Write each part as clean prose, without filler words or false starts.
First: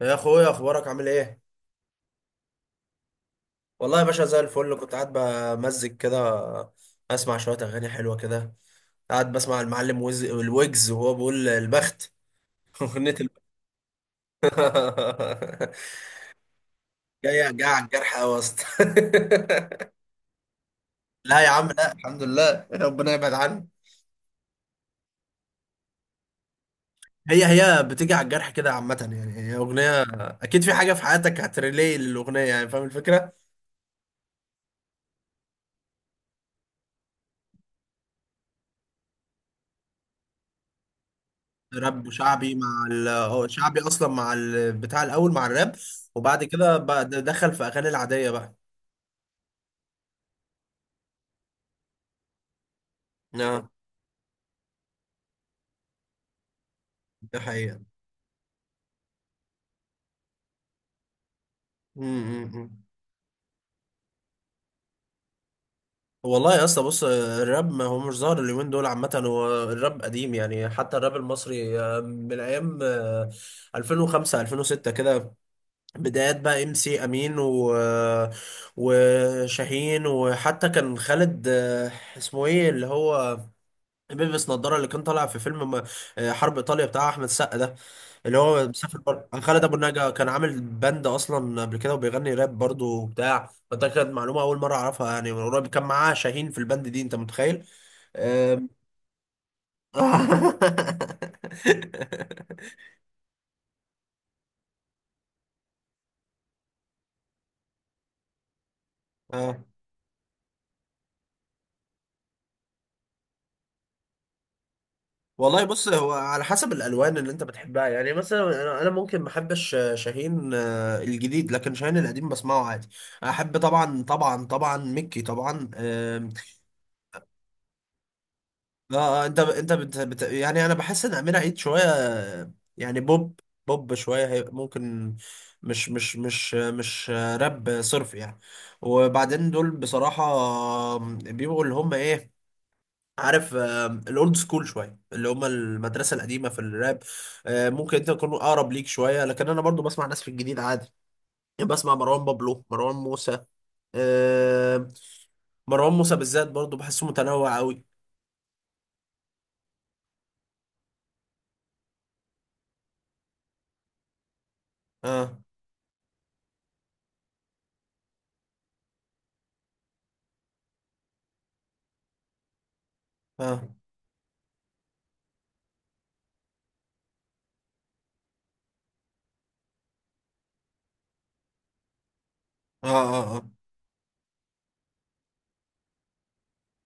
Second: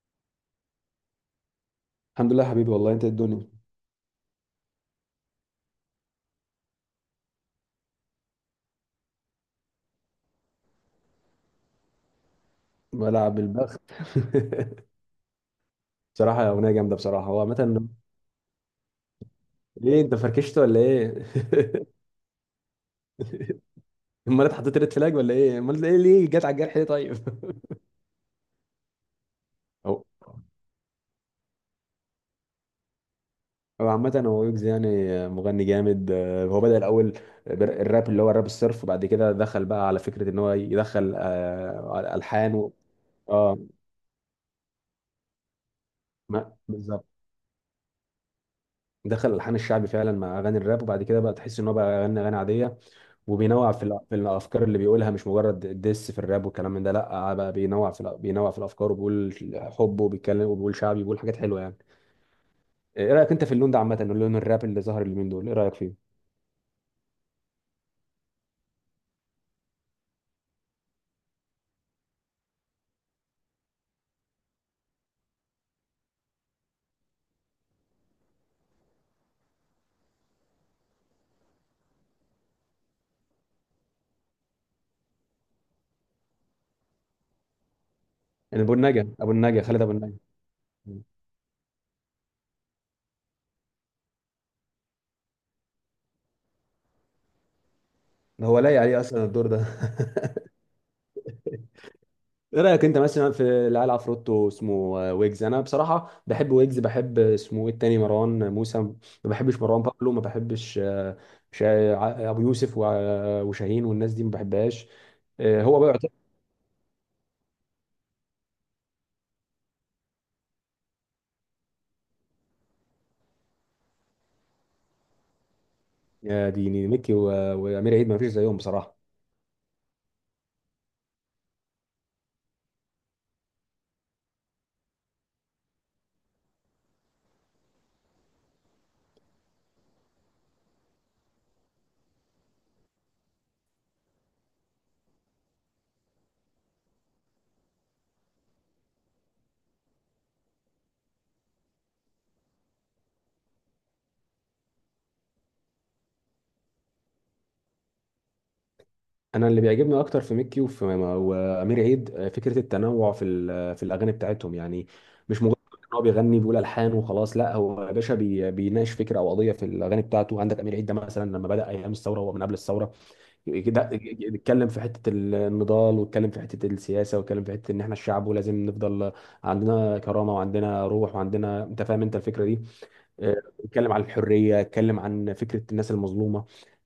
يا اخويا، اخبارك عامل ايه؟ الحمد لله يا حبيبي، والله انت إيه الدنيا. والله يا باشا زي الفل. كنت قاعد بمزج كده، اسمع شويه اغاني حلوه كده. قاعد بسمع المعلم الويجز وهو بيقول البخت. اغنيه ملعب البخت. البخت. بصراحه اغنيه جامده بصراحه، هو جاي جاي على عامه. الجرح قوي يا اسطى. ليه انت فركشت ولا ايه؟ لا يا عم، لا، الحمد لله، ربنا يبعد عني. امال انت حطيت ريد فلاج ولا ايه؟ امال ايه، ليه جت على الجرح ليه طيب؟ هي هي بتيجي على الجرح كده، عامه يعني هي اغنيه. هو اكيد في حاجه في حياتك هتريلي للاغنيه، يعني فاهم الفكره. هو عامه، هو ويجز يعني. مغني جامد، هو بدأ الاول. الراب، اللي هو الراب الصرف، وبعد كده دخل بقى على فكره ان هو يدخل راب وشعبي الحان مع ال، هو اه. شعبي اصلا، مع ال بتاع الاول مع الراب. وبعد كده بقى بالظبط، دخل في اغاني العاديه بقى. دخل الحان الشعبي فعلا مع اغاني الراب، وبعد كده بقى تحس ان هو بقى غنى اغاني عاديه، اه، وبينوع في الافكار اللي بيقولها، مش مجرد ديس في الراب والكلام من ده لا. ده بقى حقيقه. بينوع في بينوع في الافكار، وبيقول حب وبيتكلم وبيقول شعبي وبيقول حاجات حلوه يعني. امم ايه رايك انت في اللون ده عامه، اللون الراب اللي ظهر اليومين دول، ايه رايك فيه؟ والله يا اسطى، بص، الراب ما هو مش ظاهر اليومين دول عامه. هو الراب قديم يعني، حتى الراب المصري من ايام 2005 2006 كده. بدايات بقى ام سي امين و وشاهين، وحتى كان خالد اسمه ايه اللي هو بيلبس نظارة، اللي كان طالع في فيلم حرب إيطاليا بتاع أحمد السقا ده، اللي يعني هو ابو مسافر النجا، بره، خالد أبو خالد ابو النجا. النجا، كان عامل باند أصلا قبل كده وبيغني راب برضه وبتاع. فده كانت معلومة أول مرة أعرفها يعني من قريب. كان معاه شاهين في الباند دي، أنت متخيل؟ ده هو آم. لايق عليه اصلا الدور ده. ايه رايك انت مثلا في العيال، عفروتو اسمه ويجز، انا بصراحه بحب ويجز، بحب اسمه ايه التاني، مروان موسى، ما اه، بحبش، مروان بابلو ما بحبش. ابو يوسف وشاهين والناس دي ما بحبهاش. آه، والله هو بص، بقى هو على حسب الالوان اللي انت بتحبها يعني. مثلا انا ممكن ما احبش شاهين الجديد، لكن شاهين القديم بسمعه عادي. احب طبعا، طبعا، طبعا ميكي طبعا. يا ديني، ميكي وامير عيد ما فيش زيهم اه. بصراحه. انت يعني انا بحس ان امير عيد شويه، يعني بوب، بوب شويه هي ممكن، مش راب صرف يعني. وبعدين دول بصراحه بيبقوا اللي هم ايه، عارف، الاولد سكول شويه، اللي هم المدرسه القديمه في الراب. ممكن انت تكون اقرب ليك شويه، لكن انا برضو بسمع ناس في الجديد عادي. يعني بسمع مروان بابلو، مروان موسى آه، مروان موسى بالذات برضو بحسه متنوع قوي. انا اللي بيعجبني اكتر في ميكي وفي وامير عيد فكره التنوع في الاغاني بتاعتهم يعني، اه، مش مجرد ان هو بيغني بيقول الحان وخلاص، لا، هو يا باشا بيناقش فكره او قضيه في الاغاني بتاعته. عندك امير عيد ده مثلا، لما بدا ايام الثوره، هو من قبل الثوره اه، كده اتكلم في حته النضال، واتكلم في حته السياسه، واتكلم في حته ان احنا الشعب ولازم نفضل عندنا كرامه وعندنا روح وعندنا، انت فاهم انت الفكره دي. اه، اه. اتكلم عن الحريه، اتكلم عن فكره الناس المظلومه.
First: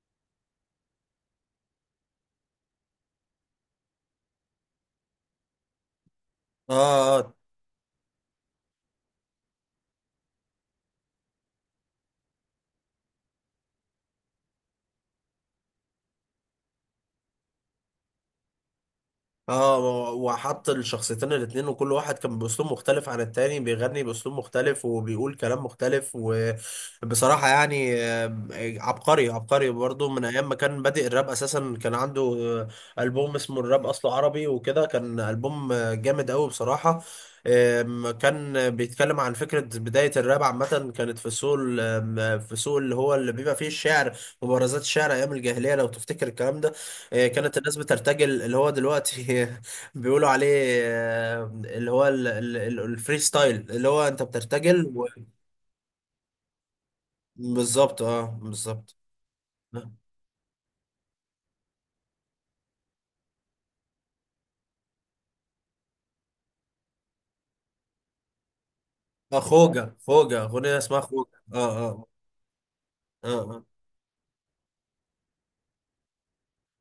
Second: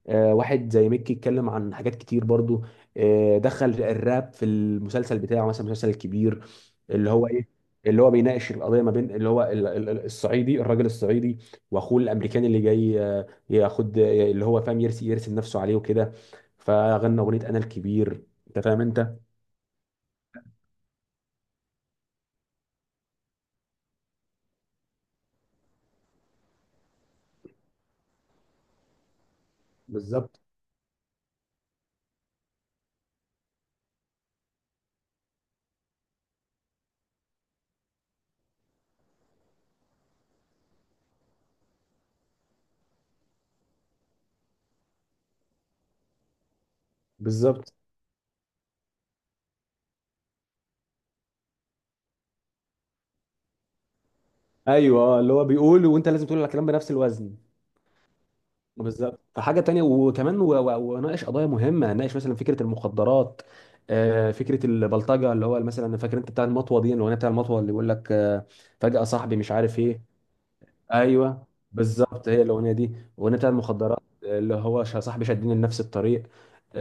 واحد زي ميكي اتكلم عن حاجات كتير برضو. دخل الراب في المسلسل بتاعه مثلا، المسلسل الكبير اللي اه، هو اه، ايه، اللي هو بيناقش القضيه ما بين اللي هو الصعيدي، الراجل الصعيدي، واخوه الامريكاني اللي جاي ياخد، اللي هو فاهم يرسم نفسه عليه وكده، فغنى اغنيه انا الكبير، انت فاهم انت. اه، و- وحط الشخصيتين الاتنين، وكل واحد كان باسلوب مختلف عن التاني، بيغني باسلوب مختلف وبيقول كلام مختلف، وبصراحة يعني عبقري، عبقري برضو. من بالظبط ايام ما كان بادئ الراب اساسا كان عنده البوم اسمه الراب اصله عربي وكده، كان البوم جامد قوي بصراحة. كان بيتكلم عن فكرة بداية الراب عامة. كانت في السوق في السوق اللي هو اللي بيبقى فيه الشعر، مبارزات الشعر أيام الجاهلية، لو تفتكر الكلام ده. إيه، كانت بالظبط. الناس بترتجل اللي هو دلوقتي بيقولوا عليه اللي هو الفري ستايل، اللي هو انت بترتجل ايوه، اللي هو بيقول، وانت لازم تقول الكلام بنفس الوزن. بالظبط، اه، بالظبط. بالظبط. فحاجه تانية، وكمان وناقش قضايا مهمه، ناقش مثلا فكره المخدرات، فكره البلطجه، اللي هو مثلا فاكر انت بتاع المطوه دي، الاغنيه بتاع المطوه، اللي بيقول لك فجاه صاحبي اه، مش عارف خوجة ايه. خوجة اغنية اسمها خوجة، ايوه، اه، اه. بالظبط، هي الاغنيه دي، اه، الاغنيه بتاع اه، المخدرات. اللي هو صاحبي شدني لنفس الطريق،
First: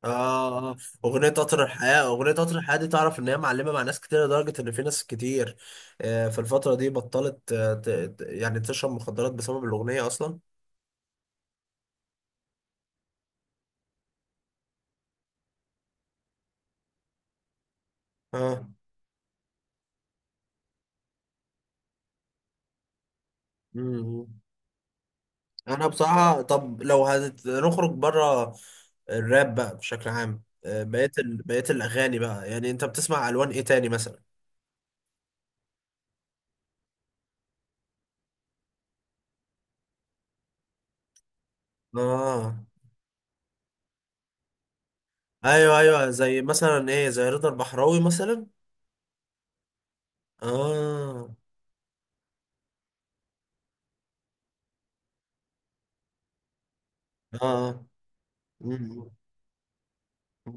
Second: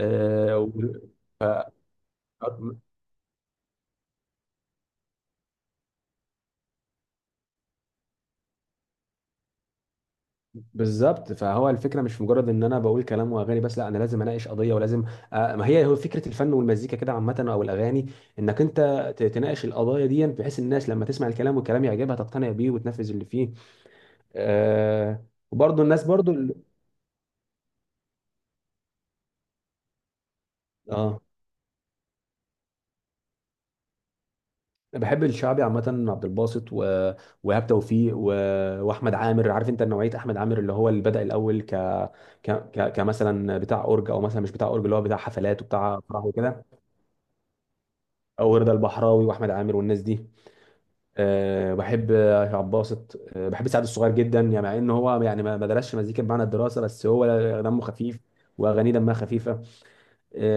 اه. و- اغنية قطر الحياة، اغنية قطر الحياة دي، تعرف ان هي معلمة مع ناس كتير، لدرجة ان في ناس كتير في الفترة دي بطلت يعني تشرب مخدرات بسبب الاغنية اصلا. بالظبط. فهو الفكره مش مجرد ان انا بقول كلام واغاني بس، لا، انا لازم اناقش قضيه ولازم. ما هي هو فكره الفن والمزيكا كده عامه او الاغاني، انك اه. انت تناقش القضايا دي، بحيث الناس لما تسمع الكلام والكلام يعجبها تقتنع بيه وتنفذ اللي فيه. مم. آه، وبرضه انا الناس برضه بصراحه، ال- طب لو هنخرج بره الراب بقى بشكل عام، اه، بقيه الاغاني بقى، يعني انت بتسمع الوان ايه تاني مثلا؟ أنا بحب الشعبي عامة، عبد الباسط وإيهاب توفيق وأحمد عامر، عارف أنت نوعية أحمد عامر اللي هو اللي بدأ الأول اه، كمثلا بتاع أورج، أو مثلا مش بتاع أورج، اللي هو بتاع حفلات ايوه، وبتاع ايوه، فرح زي وكده. مثلا ايه، زي رضا البحراوي مثلا. أو رضا البحراوي وأحمد عامر والناس دي، اه، أه بحب شعب باسط. أه بحب سعد الصغير جدا يعني، مع ان هو يعني ما درسش مزيكا بمعنى الدراسه، بس هو دمه اه. خفيف واغانيه مم. دمها خفيفه.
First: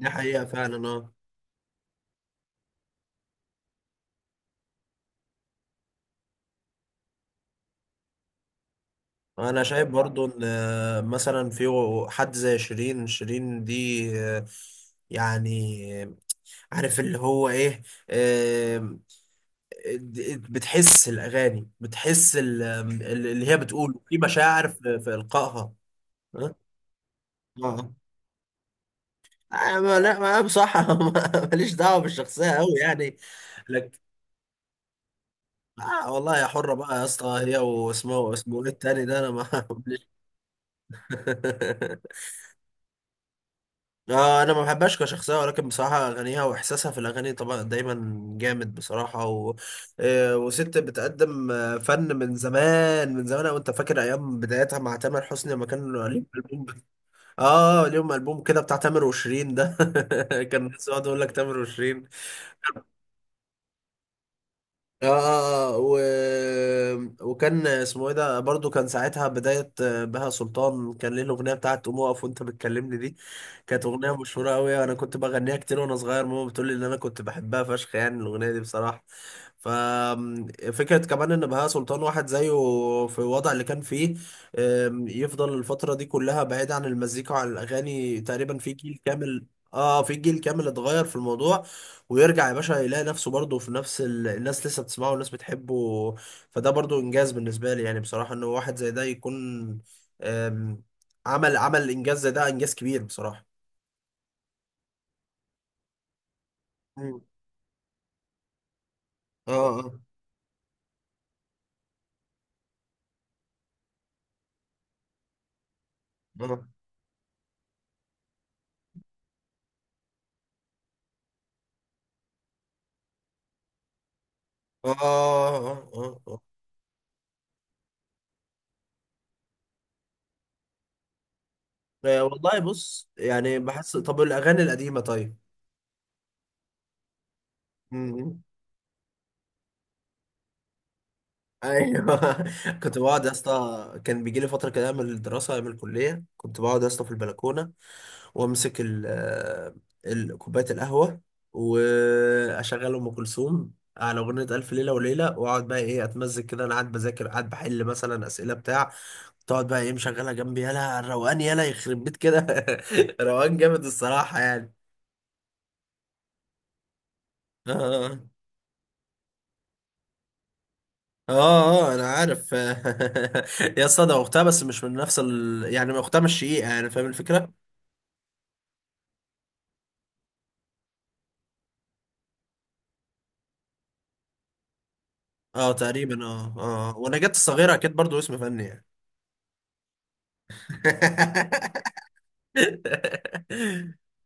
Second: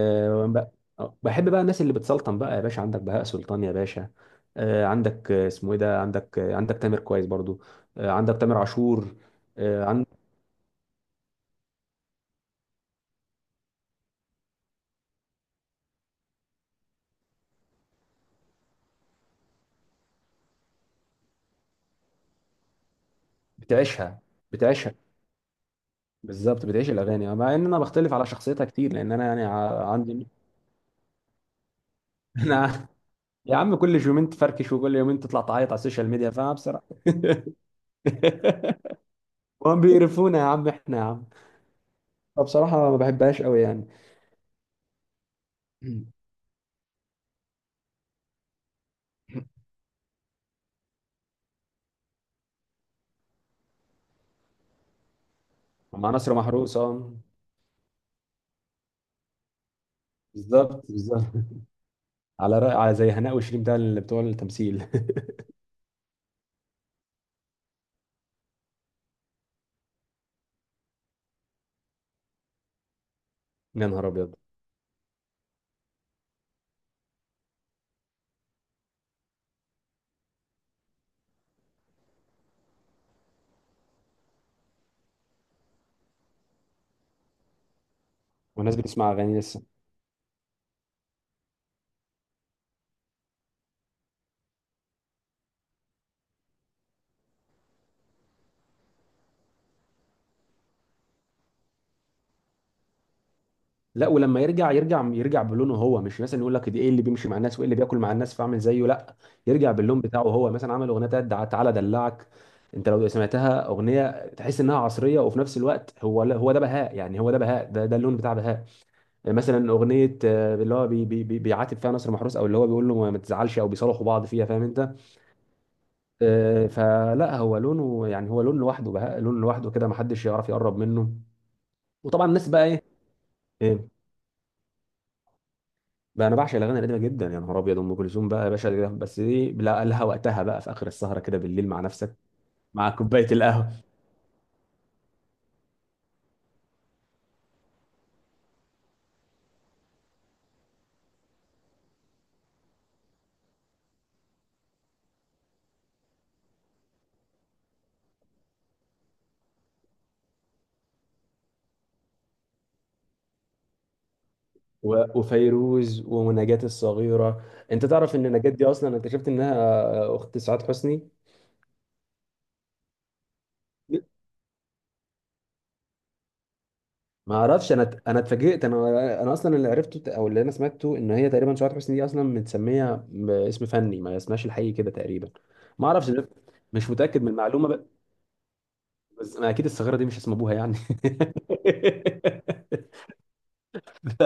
دي حقيقه ب- فعلا، اه. بحب بقى الناس اللي بتسلطن بقى يا باشا، عندك بهاء سلطان يا باشا، أه عندك اسمه ايه ده، عندك عندك تامر كويس برضو، أه عندك تامر عاشور، انا أه شايف عند برضو ان مثلا في حد زي شيرين، شيرين دي يعني عارف اللي هو ايه، بتحس الأغاني، بتحس اللي هي بتقوله في بتعيشها، مشاعر بتعيشها في إلقائها. ها؟ بالظبط، بتعيش الاغاني، مع ان انا اه. بختلف على شخصيتها كتير، لان انا يعني ما لا عندي. ما بصراحة ماليش دعوة بالشخصية أوي انا يعني. يا عم، لك كل يومين تفركش، وكل يومين تطلع تعيط على السوشيال ميديا، والله، يا فاهم، حرة بصراحه. بقى يا اسطى هي، واسمه اسمه إيه التاني ده، أنا ما وهم بيقرفونا يا عم، احنا يا عم، ماليش. فبصراحة ما بحبهاش قوي يعني. انا ما بحبهاش كشخصيه، ولكن بصراحه اغانيها واحساسها في الاغاني طبعا دايما جامد بصراحه. وست بتقدم فن من زمان، من زمان. وانت فاكر ايام بدايتها مع تامر حسني لما كان مع ليهم نصر البوم؟ محروس، اه اه، ليهم البوم كده بتاع تامر وشيرين ده. كان بالظبط الناس يقعدوا يقول بالظبط، لك تامر وشيرين. على رأي، على زي هناء وشيرين بتاع، اللي بتوع التمثيل. اه، اه، اه، و- وكان اسمه ايه ده برضو، كان ساعتها بداية بهاء سلطان كان ليه الأغنية بتاعت قوم اقف وانت بتكلمني دي. كانت يا نهار أغنية ابيض، مشهورة قوي. انا كنت بغنيها كتير وانا صغير، ماما بتقول لي ان انا كنت بحبها فشخ يعني الأغنية دي بصراحة. ففكرة كمان ان بهاء سلطان واحد زيه، في الوضع اللي كان فيه، يفضل الفترة دي كلها بعيد عن المزيكا وعن الأغاني تقريبا في والناس جيل بتسمع اغاني كامل. لسه. اه، في جيل كامل اتغير في الموضوع، ويرجع يا باشا يلاقي نفسه برضه في نفس الناس لسه بتسمعه والناس بتحبه. فده برضه انجاز بالنسبه لي، يعني بصراحه ان واحد زي ده يكون، أم، عمل انجاز زي ده، انجاز كبير بصراحه. لا، ولما يرجع يرجع يرجع بلونه هو، مش مثلا يقول لك دي ايه اللي مم. بيمشي مع الناس وايه اللي بياكل مع الناس فاعمل زيه، لا، اه، يرجع اه، باللون بتاعه هو. مثلا عمل اغنيه بتاعت تعالى دلعك، انت لو سمعتها اغنيه تحس انها عصريه، وفي نفس الوقت هو ده اه، بهاء، يعني هو ده بهاء، ده اللون بتاع بهاء. يعني مثلا اغنيه اللي هو بي بي بي بيعاتب فيها نصر محروس، او اللي هو بيقول له ما تزعلش، او بيصالحوا بعض فيها، فاهم اه، انت؟ اه، اه، اه. فلا هو لونه، يعني هو لون لوحده، بهاء لون لوحده كده، ما حدش يعرف يقرب منه. وطبعا الناس والله بقى ايه؟ بص، يعني إيه؟ بحس، طب الاغاني القديمه طيب؟ بقى انا بعشق الاغاني القديمه جدا، يا نهار ابيض، ام كلثوم مم. بقى يا باشا، بس دي لها وقتها بقى، في اخر السهره كده بالليل مع نفسك، ايوه، مع كنت بقعد كوبايه يا القهوه اسطى، كان بيجي لي فتره كده من الدراسه، من الكليه، كنت بقعد يا اسطى في البلكونه. وامسك كوبايه القهوه، واشغل ام كلثوم على اغنيه الف ليله وليله، واقعد بقى ايه، اتمزج كده، انا قاعد بذاكر، قاعد بحل مثلا اسئله بتاع. تقعد بقى ايه مشغلها جنبي، يالا الروقان، يالا يخرب بيت كده روقان جامد الصراحه يعني. وفيروز ونجاة الصغيره. اه، انت تعرف اه، ان نجاة دي اصلا اكتشفت انها اخت سعاد حسني؟ اه. انا عارف، يا اسطى ده اختها، بس مش من نفس يعني اختها مش شقيقه، يعني فاهم ما الفكره. اعرفش، انا اتفاجئت، انا اصلا اللي عرفته او اللي انا سمعته ان هي تقريبا شعر حسني دي اصلا متسميه باسم فني، ما اسمهاش الحقيقي كده تقريبا. اه، ما اعرفش تقريبا، اه. مش اه، متاكد ونجاة من المعلومه الصغيره اكيد برضو اسم فني يعني. بس ما اكيد الصغيره دي مش اسم ابوها يعني. ف...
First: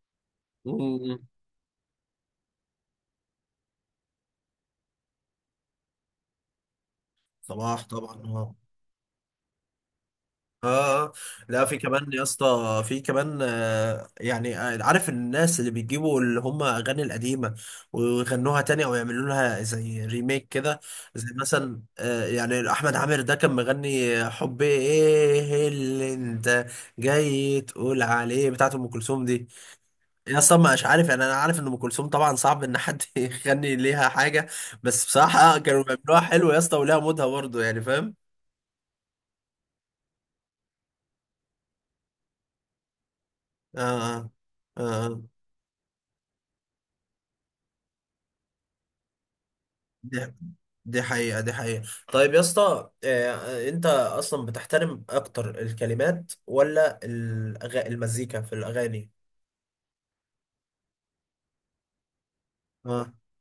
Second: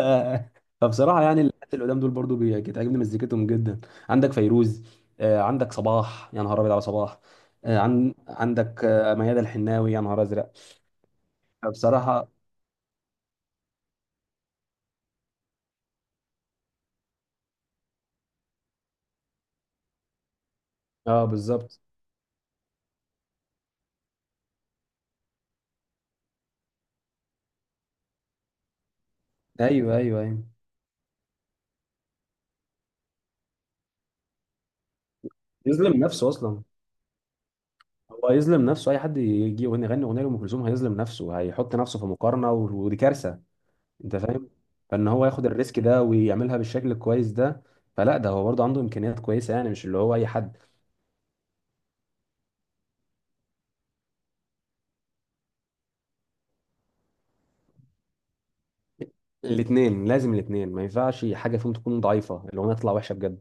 مم. فبصراحه يعني الناس اللي قدام دول برضو بتعجبني مزيكتهم جدا، عندك فيروز، عندك صباح، يا نهار ابيض على صباح، صباح طبعا، اه، عندك ميادة الحناوي، يا نهار ازرق. اه. لا، في كمان يا بصراحه، اسطى، في كمان يعني، عارف الناس اللي بيجيبوا اللي هم اغاني القديمه ويغنوها تاني، او يعملوا لها زي ريميك كده. اه زي بالظبط، مثلا يعني احمد عامر ده كان مغني، حب ايه اللي انت جاي تقول عليه بتاعت ام كلثوم دي. ايوه ايوه يا ايوه، اسطى مش عارف يعني، انا عارف ان ام كلثوم طبعا صعب ان حد يغني ليها حاجه. بس بصراحه كانوا يظلم بيعملوها نفسه حلو يا اصلا، اسطى، وليها مودها برضه يعني فاهم. هو هيظلم نفسه اي حد يجي يغني، يغني اغنيه لام كلثوم هيظلم نفسه، هيحط نفسه في مقارنه ودي كارثه، اه، انت اه. فاهم. فان آه. هو ياخد الريسك ده ويعملها بالشكل الكويس ده، فلا، ده هو برضه عنده امكانيات كويسه، يعني مش اللي هو اي دي حد. دي حقيقه، دي حقيقه. طيب يا اسطى، انت اصلا بتحترم اكتر الكلمات، ولا المزيكا في الاغاني؟ الاثنين، لازم الاثنين ما ينفعش حاجه فيهم تكون ضعيفه، الاغنيه تطلع اه، وحشه بجد،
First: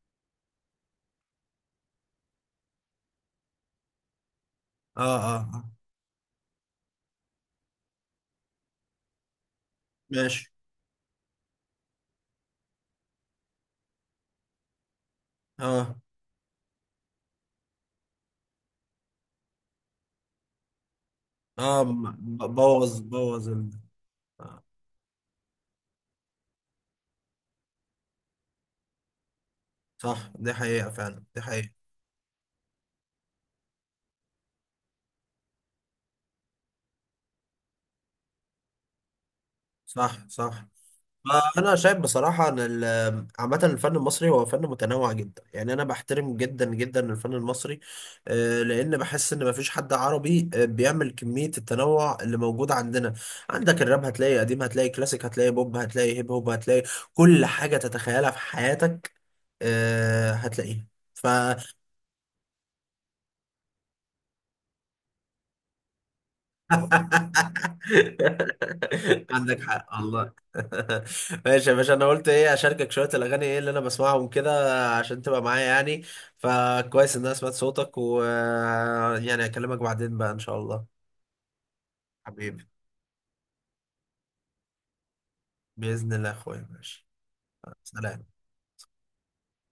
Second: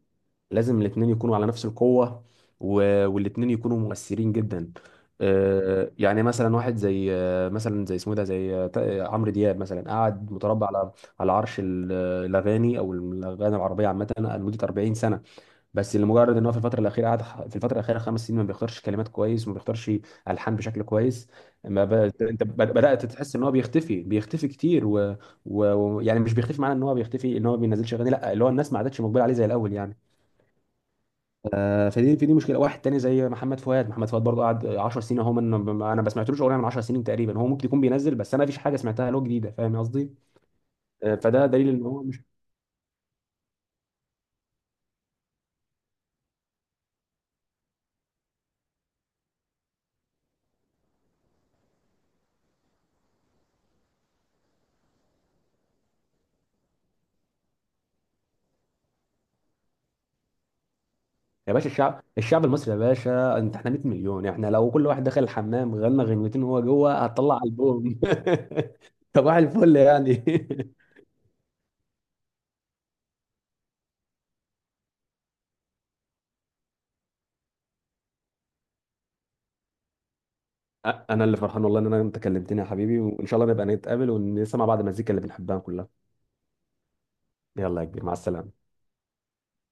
لازم الاثنين يكونوا على نفس القوه، والاثنين يكونوا مؤثرين جدا. اه، اه. يعني مثلا واحد زي مثلا زي اسمه ده، زي عمرو دياب مثلا، قعد ماشي. متربع على على عرش الاغاني، او الاغاني العربيه عامه، لمده 40 سنه. اه، بس لمجرد ان هو في الفتره الاخيره قعد ح- في الفتره الاخيره 5 سنين ما بيختارش كلمات كويس، وما بيختارش الحان بشكل كويس. اه، ما ب... انت بوظ بدات تحس ان بوظ هو بيختفي، بيختفي آه. كتير، ويعني يعني مش بيختفي معناه ان هو بيختفي، ان هو ما بينزلش اغاني، لا، اللي هو الناس ما عادتش مقبله عليه زي الاول يعني. صح، دي حقيقه فعلا، دي حقيقه. آه، فدي في دي مشكله. واحد تاني زي محمد فؤاد، برضه قعد 10 سنين اهو، انا ما سمعتلوش اغنيه من 10 سنين تقريبا، هو ممكن يكون بينزل، بس انا ما فيش حاجه سمعتها له جديده، فاهم قصدي. صح، صح. آه، فده دليل انا ان شايف هو مش. بصراحه ان عامه الفن المصري هو فن متنوع جدا، يعني انا بحترم جدا جدا الفن المصري. لان بحس ان مفيش حد عربي بيعمل كميه التنوع اللي موجود عندنا. عندك الراب، هتلاقي قديم، هتلاقي كلاسيك، هتلاقي بوب، هتلاقي هيب هوب، هتلاقي كل حاجه تتخيلها في حياتك هتلاقيها. يا باشا الشعب، الشعب المصري يا باشا، انت احنا 100 مليون، احنا لو كل واحد دخل الحمام غنى غنوتين وهو جوه، هتطلع البوم. صباح عندك الفل حق، يعني. الله. ماشي يا باشا، انا قلت ايه اشاركك شويه الاغاني، ايه اللي انا بسمعهم كده، عشان تبقى معايا يعني. فكويس ان انا سمعت صوتك، و، يعني، اكلمك بعدين بقى ان شاء الله. انا اللي فرحان والله، ان انا انت كلمتني يا حبيبي، حبيبي، وان شاء الله نبقى نتقابل ونسمع بعض المزيكا اللي بنحبها كلها. باذن الله يا اخويا، ماشي، يلا يا كبير، مع سلام. السلامه.